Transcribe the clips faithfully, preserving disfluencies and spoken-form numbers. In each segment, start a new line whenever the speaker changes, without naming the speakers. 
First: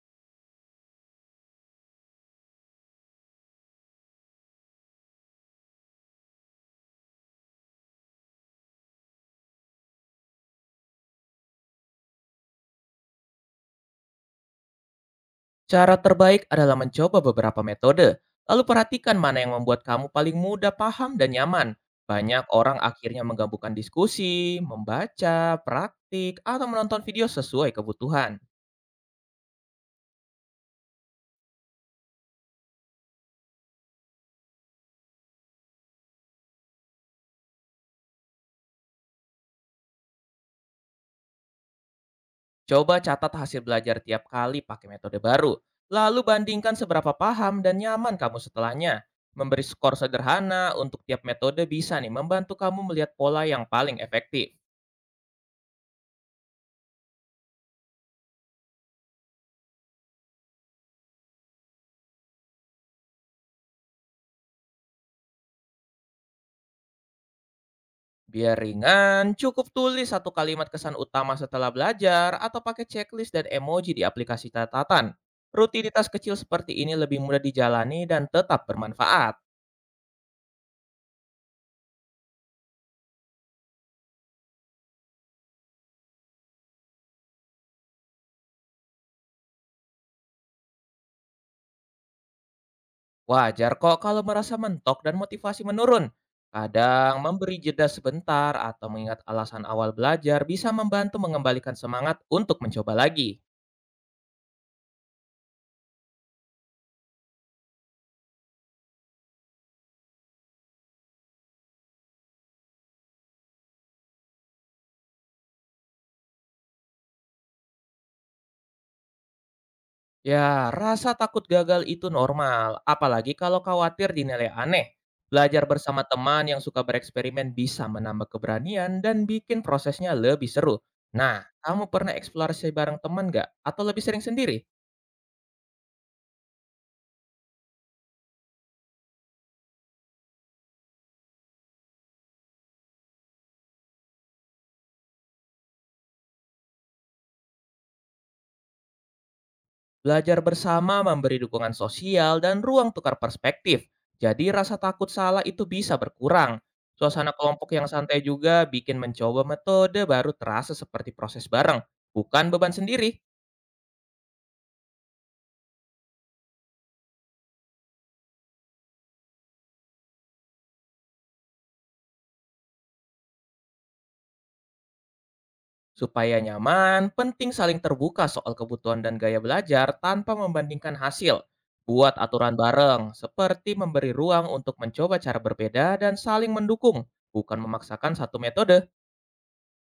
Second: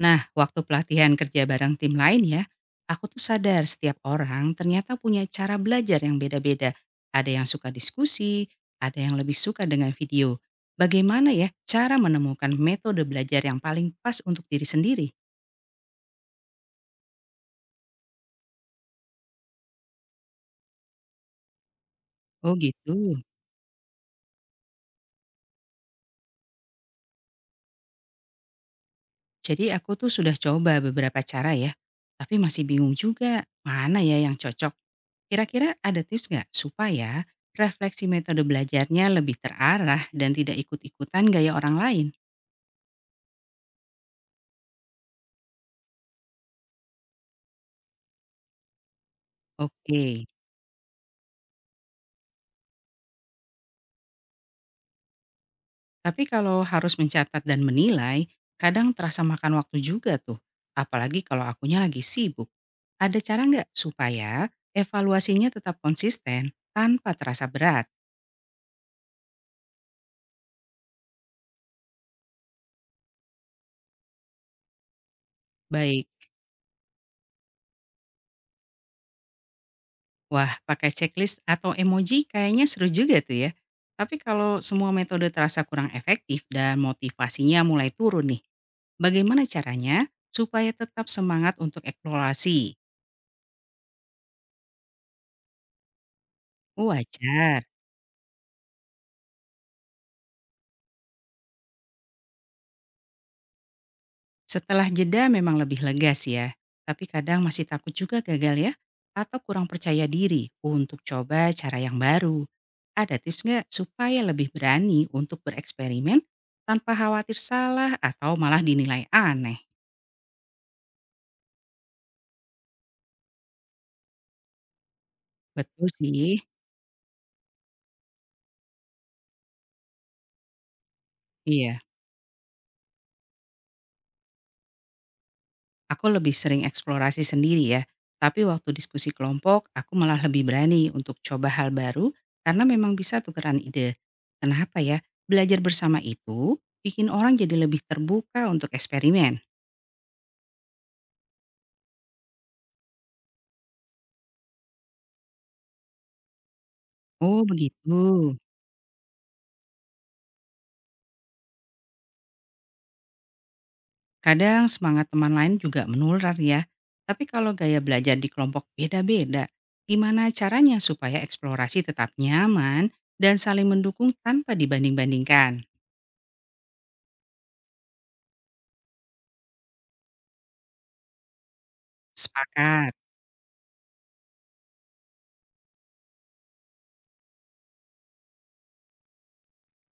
Nah, waktu pelatihan kerja bareng tim lain ya, aku tuh sadar setiap orang ternyata punya cara belajar yang beda-beda. Ada yang suka diskusi, ada yang lebih suka dengan video. Bagaimana ya cara menemukan metode belajar yang paling pas untuk diri sendiri?
Cara terbaik adalah mencoba beberapa metode, lalu perhatikan mana yang membuat kamu paling mudah paham dan nyaman. Banyak
Oh
orang
gitu.
akhirnya menggabungkan diskusi, membaca, praktik, atau menonton video sesuai kebutuhan.
Jadi aku tuh sudah coba beberapa cara ya, tapi masih bingung juga mana ya yang cocok. Kira-kira ada tips nggak supaya refleksi metode belajarnya lebih terarah dan tidak ikut-ikutan gaya orang lain?
Coba catat hasil belajar tiap kali pakai metode baru, lalu bandingkan seberapa paham dan nyaman kamu setelahnya. Memberi skor
Oke,
sederhana untuk tiap metode bisa nih membantu kamu melihat pola yang paling efektif.
tapi kalau harus mencatat dan menilai, kadang terasa makan waktu juga tuh. Apalagi kalau akunya lagi sibuk. Ada cara nggak supaya evaluasinya tetap konsisten tanpa terasa berat?
Biar ringan, cukup tulis satu kalimat kesan utama setelah belajar atau pakai checklist dan emoji di aplikasi catatan. Rutinitas
Baik,
kecil seperti ini lebih mudah dijalani dan tetap bermanfaat.
wah pakai checklist atau emoji kayaknya seru juga tuh ya. Tapi kalau semua metode terasa kurang efektif dan motivasinya mulai turun nih, bagaimana caranya supaya tetap semangat untuk eksplorasi?
Wajar kok kalau merasa mentok dan motivasi menurun. Kadang memberi
Wajar.
jeda sebentar atau mengingat alasan awal belajar bisa membantu mengembalikan semangat untuk mencoba lagi.
Setelah jeda memang lebih lega sih ya, tapi kadang masih takut juga gagal ya, atau kurang percaya diri untuk coba cara yang baru. Ada tips nggak supaya lebih berani untuk bereksperimen tanpa khawatir salah atau malah dinilai aneh?
Ya, rasa takut gagal itu normal, apalagi kalau khawatir dinilai aneh. Belajar
Betul
bersama
sih,
teman yang suka bereksperimen bisa menambah keberanian dan bikin prosesnya lebih seru. Nah,
iya.
kamu pernah eksplorasi bareng teman nggak? Atau lebih sering sendiri?
Aku lebih sering eksplorasi sendiri ya, tapi waktu diskusi kelompok, aku malah lebih berani untuk coba hal baru karena memang bisa tukeran ide. Kenapa ya? Belajar bersama itu bikin orang jadi lebih terbuka untuk eksperimen.
Belajar bersama memberi dukungan sosial dan ruang tukar perspektif. Jadi rasa takut salah itu bisa berkurang. Suasana
Oh
kelompok yang
begitu.
santai juga bikin mencoba metode baru terasa seperti proses bareng, bukan beban sendiri.
Kadang semangat teman lain juga menular ya. Tapi kalau gaya belajar di kelompok beda-beda, gimana caranya supaya eksplorasi tetap nyaman dan saling mendukung tanpa dibanding-bandingkan?
Supaya nyaman, penting saling terbuka soal kebutuhan dan gaya belajar tanpa membandingkan hasil. Buat aturan
Sepakat.
bareng, seperti memberi ruang untuk mencoba cara berbeda dan saling mendukung, bukan memaksakan satu metode.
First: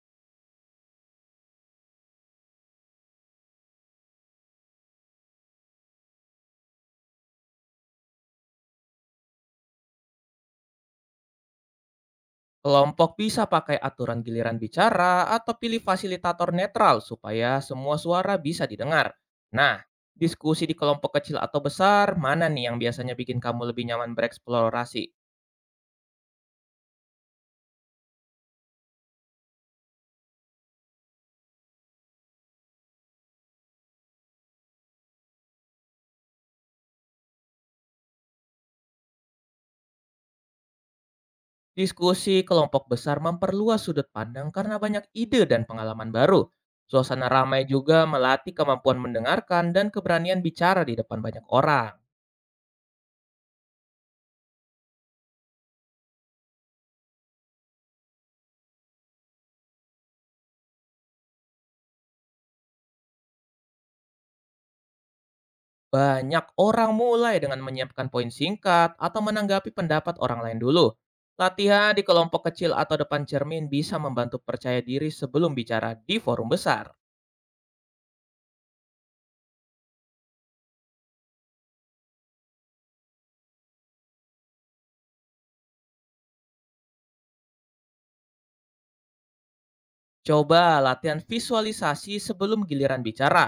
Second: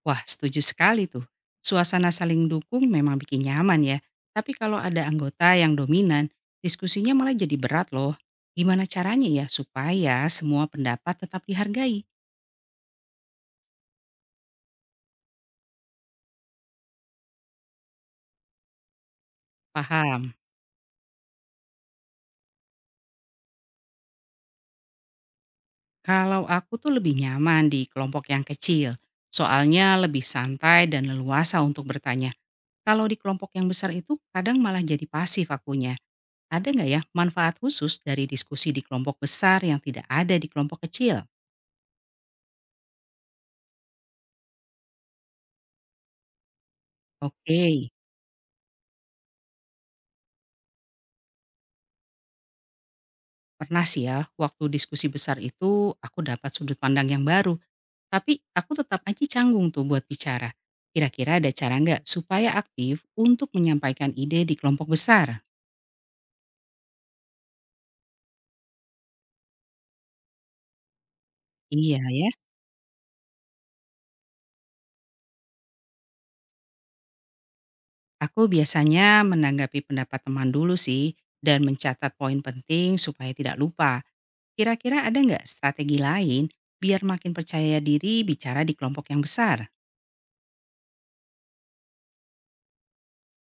Wah, setuju sekali tuh. Suasana saling dukung memang bikin nyaman ya. Tapi kalau ada anggota yang dominan, diskusinya malah jadi berat loh. Gimana caranya ya supaya semua pendapat tetap dihargai?
Kelompok bisa pakai aturan giliran bicara atau pilih fasilitator netral supaya semua suara bisa didengar. Nah,
Paham.
diskusi di kelompok kecil atau besar, mana nih yang biasanya bikin kamu lebih nyaman bereksplorasi?
Kalau aku tuh lebih nyaman di kelompok yang kecil. Soalnya lebih santai dan leluasa untuk bertanya. Kalau di kelompok yang besar itu kadang malah jadi pasif akunya. Ada nggak ya manfaat khusus dari diskusi di kelompok besar yang tidak ada di kelompok kecil?
Diskusi kelompok besar memperluas sudut pandang karena banyak ide dan pengalaman baru. Suasana
Oke.
ramai juga melatih kemampuan mendengarkan dan keberanian bicara di depan banyak orang.
Pernah sih ya, waktu diskusi besar itu aku dapat sudut pandang yang baru, tapi aku tetap aja canggung tuh buat bicara. Kira-kira ada cara nggak supaya aktif untuk menyampaikan ide di kelompok besar?
Banyak orang mulai dengan menyiapkan poin singkat atau menanggapi pendapat orang lain dulu. Latihan
Iya
di
ya,
kelompok kecil atau depan cermin bisa membantu percaya diri sebelum bicara di forum besar.
aku biasanya menanggapi pendapat teman dulu sih, dan mencatat poin penting supaya tidak lupa. Kira-kira ada nggak strategi lain biar makin percaya diri bicara di kelompok yang besar?
Coba latihan visualisasi sebelum giliran bicara.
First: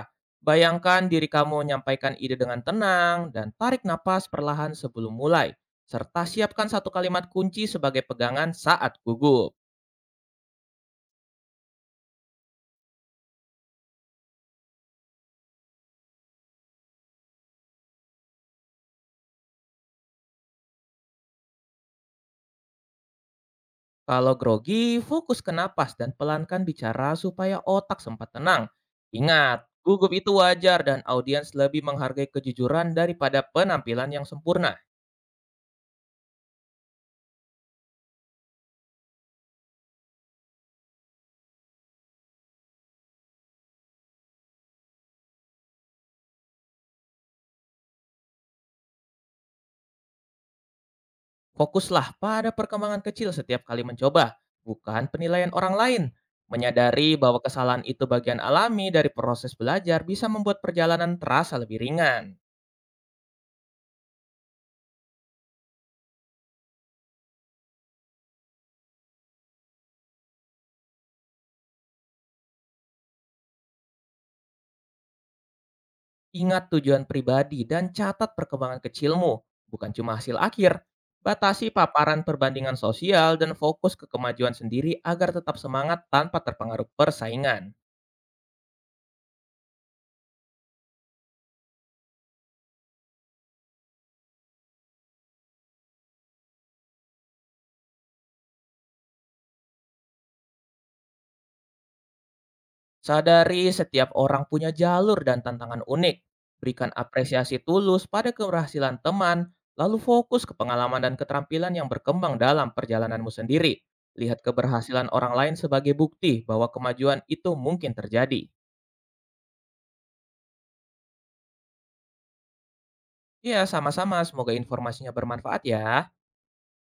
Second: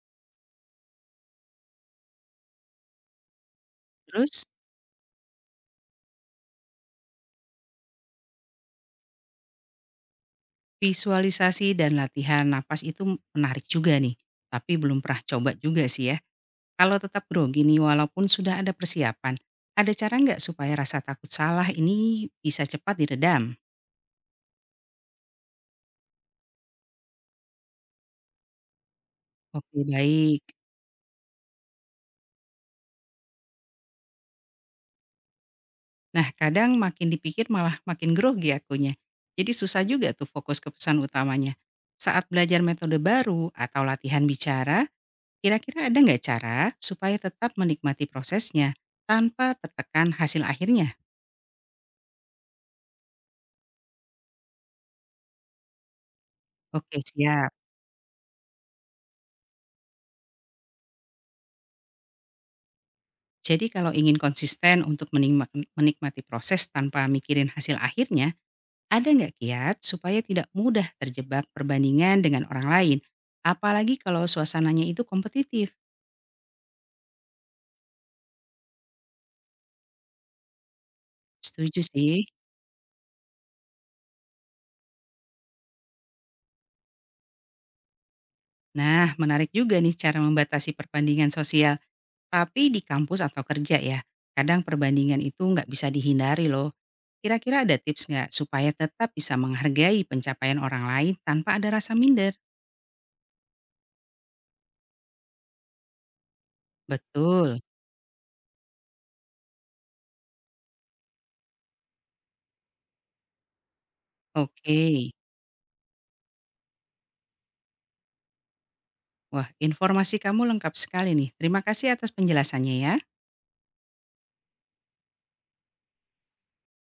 Bayangkan diri kamu menyampaikan ide dengan tenang dan tarik napas
Terus?
perlahan sebelum mulai. Serta siapkan satu kalimat kunci sebagai pegangan saat gugup.
Visualisasi dan latihan napas itu menarik juga nih, tapi belum pernah coba juga sih ya. Kalau tetap grogi nih walaupun sudah ada persiapan, ada cara nggak supaya rasa takut salah ini bisa cepat diredam?
Kalau grogi, fokus ke napas dan pelankan bicara supaya otak sempat tenang. Ingat,
Oke
gugup itu
baik.
wajar dan audiens lebih menghargai kejujuran daripada penampilan yang sempurna.
Nah kadang makin dipikir malah makin grogi akunya. Jadi susah juga tuh fokus ke pesan utamanya. Saat belajar metode baru atau latihan bicara, kira-kira ada nggak cara supaya tetap menikmati prosesnya tanpa tertekan hasil akhirnya?
Fokuslah pada perkembangan kecil setiap kali mencoba, bukan penilaian orang lain.
Oke
Menyadari bahwa
siap.
kesalahan itu bagian alami dari proses belajar bisa membuat perjalanan terasa lebih ringan.
Jadi kalau ingin konsisten untuk menimak- menikmati proses tanpa mikirin hasil akhirnya, ada nggak kiat supaya tidak mudah terjebak perbandingan dengan orang lain? Apalagi kalau suasananya itu kompetitif.
Ingat tujuan pribadi dan catat perkembangan kecilmu, bukan cuma hasil akhir. Batasi
Setuju sih.
paparan perbandingan sosial dan fokus ke kemajuan sendiri agar tetap semangat tanpa terpengaruh persaingan.
Nah, menarik juga nih cara membatasi perbandingan sosial. Tapi di kampus atau kerja ya, kadang perbandingan itu nggak bisa dihindari loh. Kira-kira ada tips nggak supaya tetap bisa menghargai pencapaian orang lain tanpa ada rasa minder?
Sadari setiap orang punya jalur dan tantangan unik. Berikan apresiasi
Betul.
tulus pada keberhasilan teman, lalu fokus ke pengalaman dan keterampilan yang berkembang dalam perjalananmu sendiri. Lihat
Oke.
keberhasilan orang lain sebagai bukti bahwa kemajuan itu mungkin terjadi.
Wah, informasi kamu lengkap sekali nih. Terima kasih atas penjelasannya ya.
Ya, sama-sama. Semoga informasinya bermanfaat ya.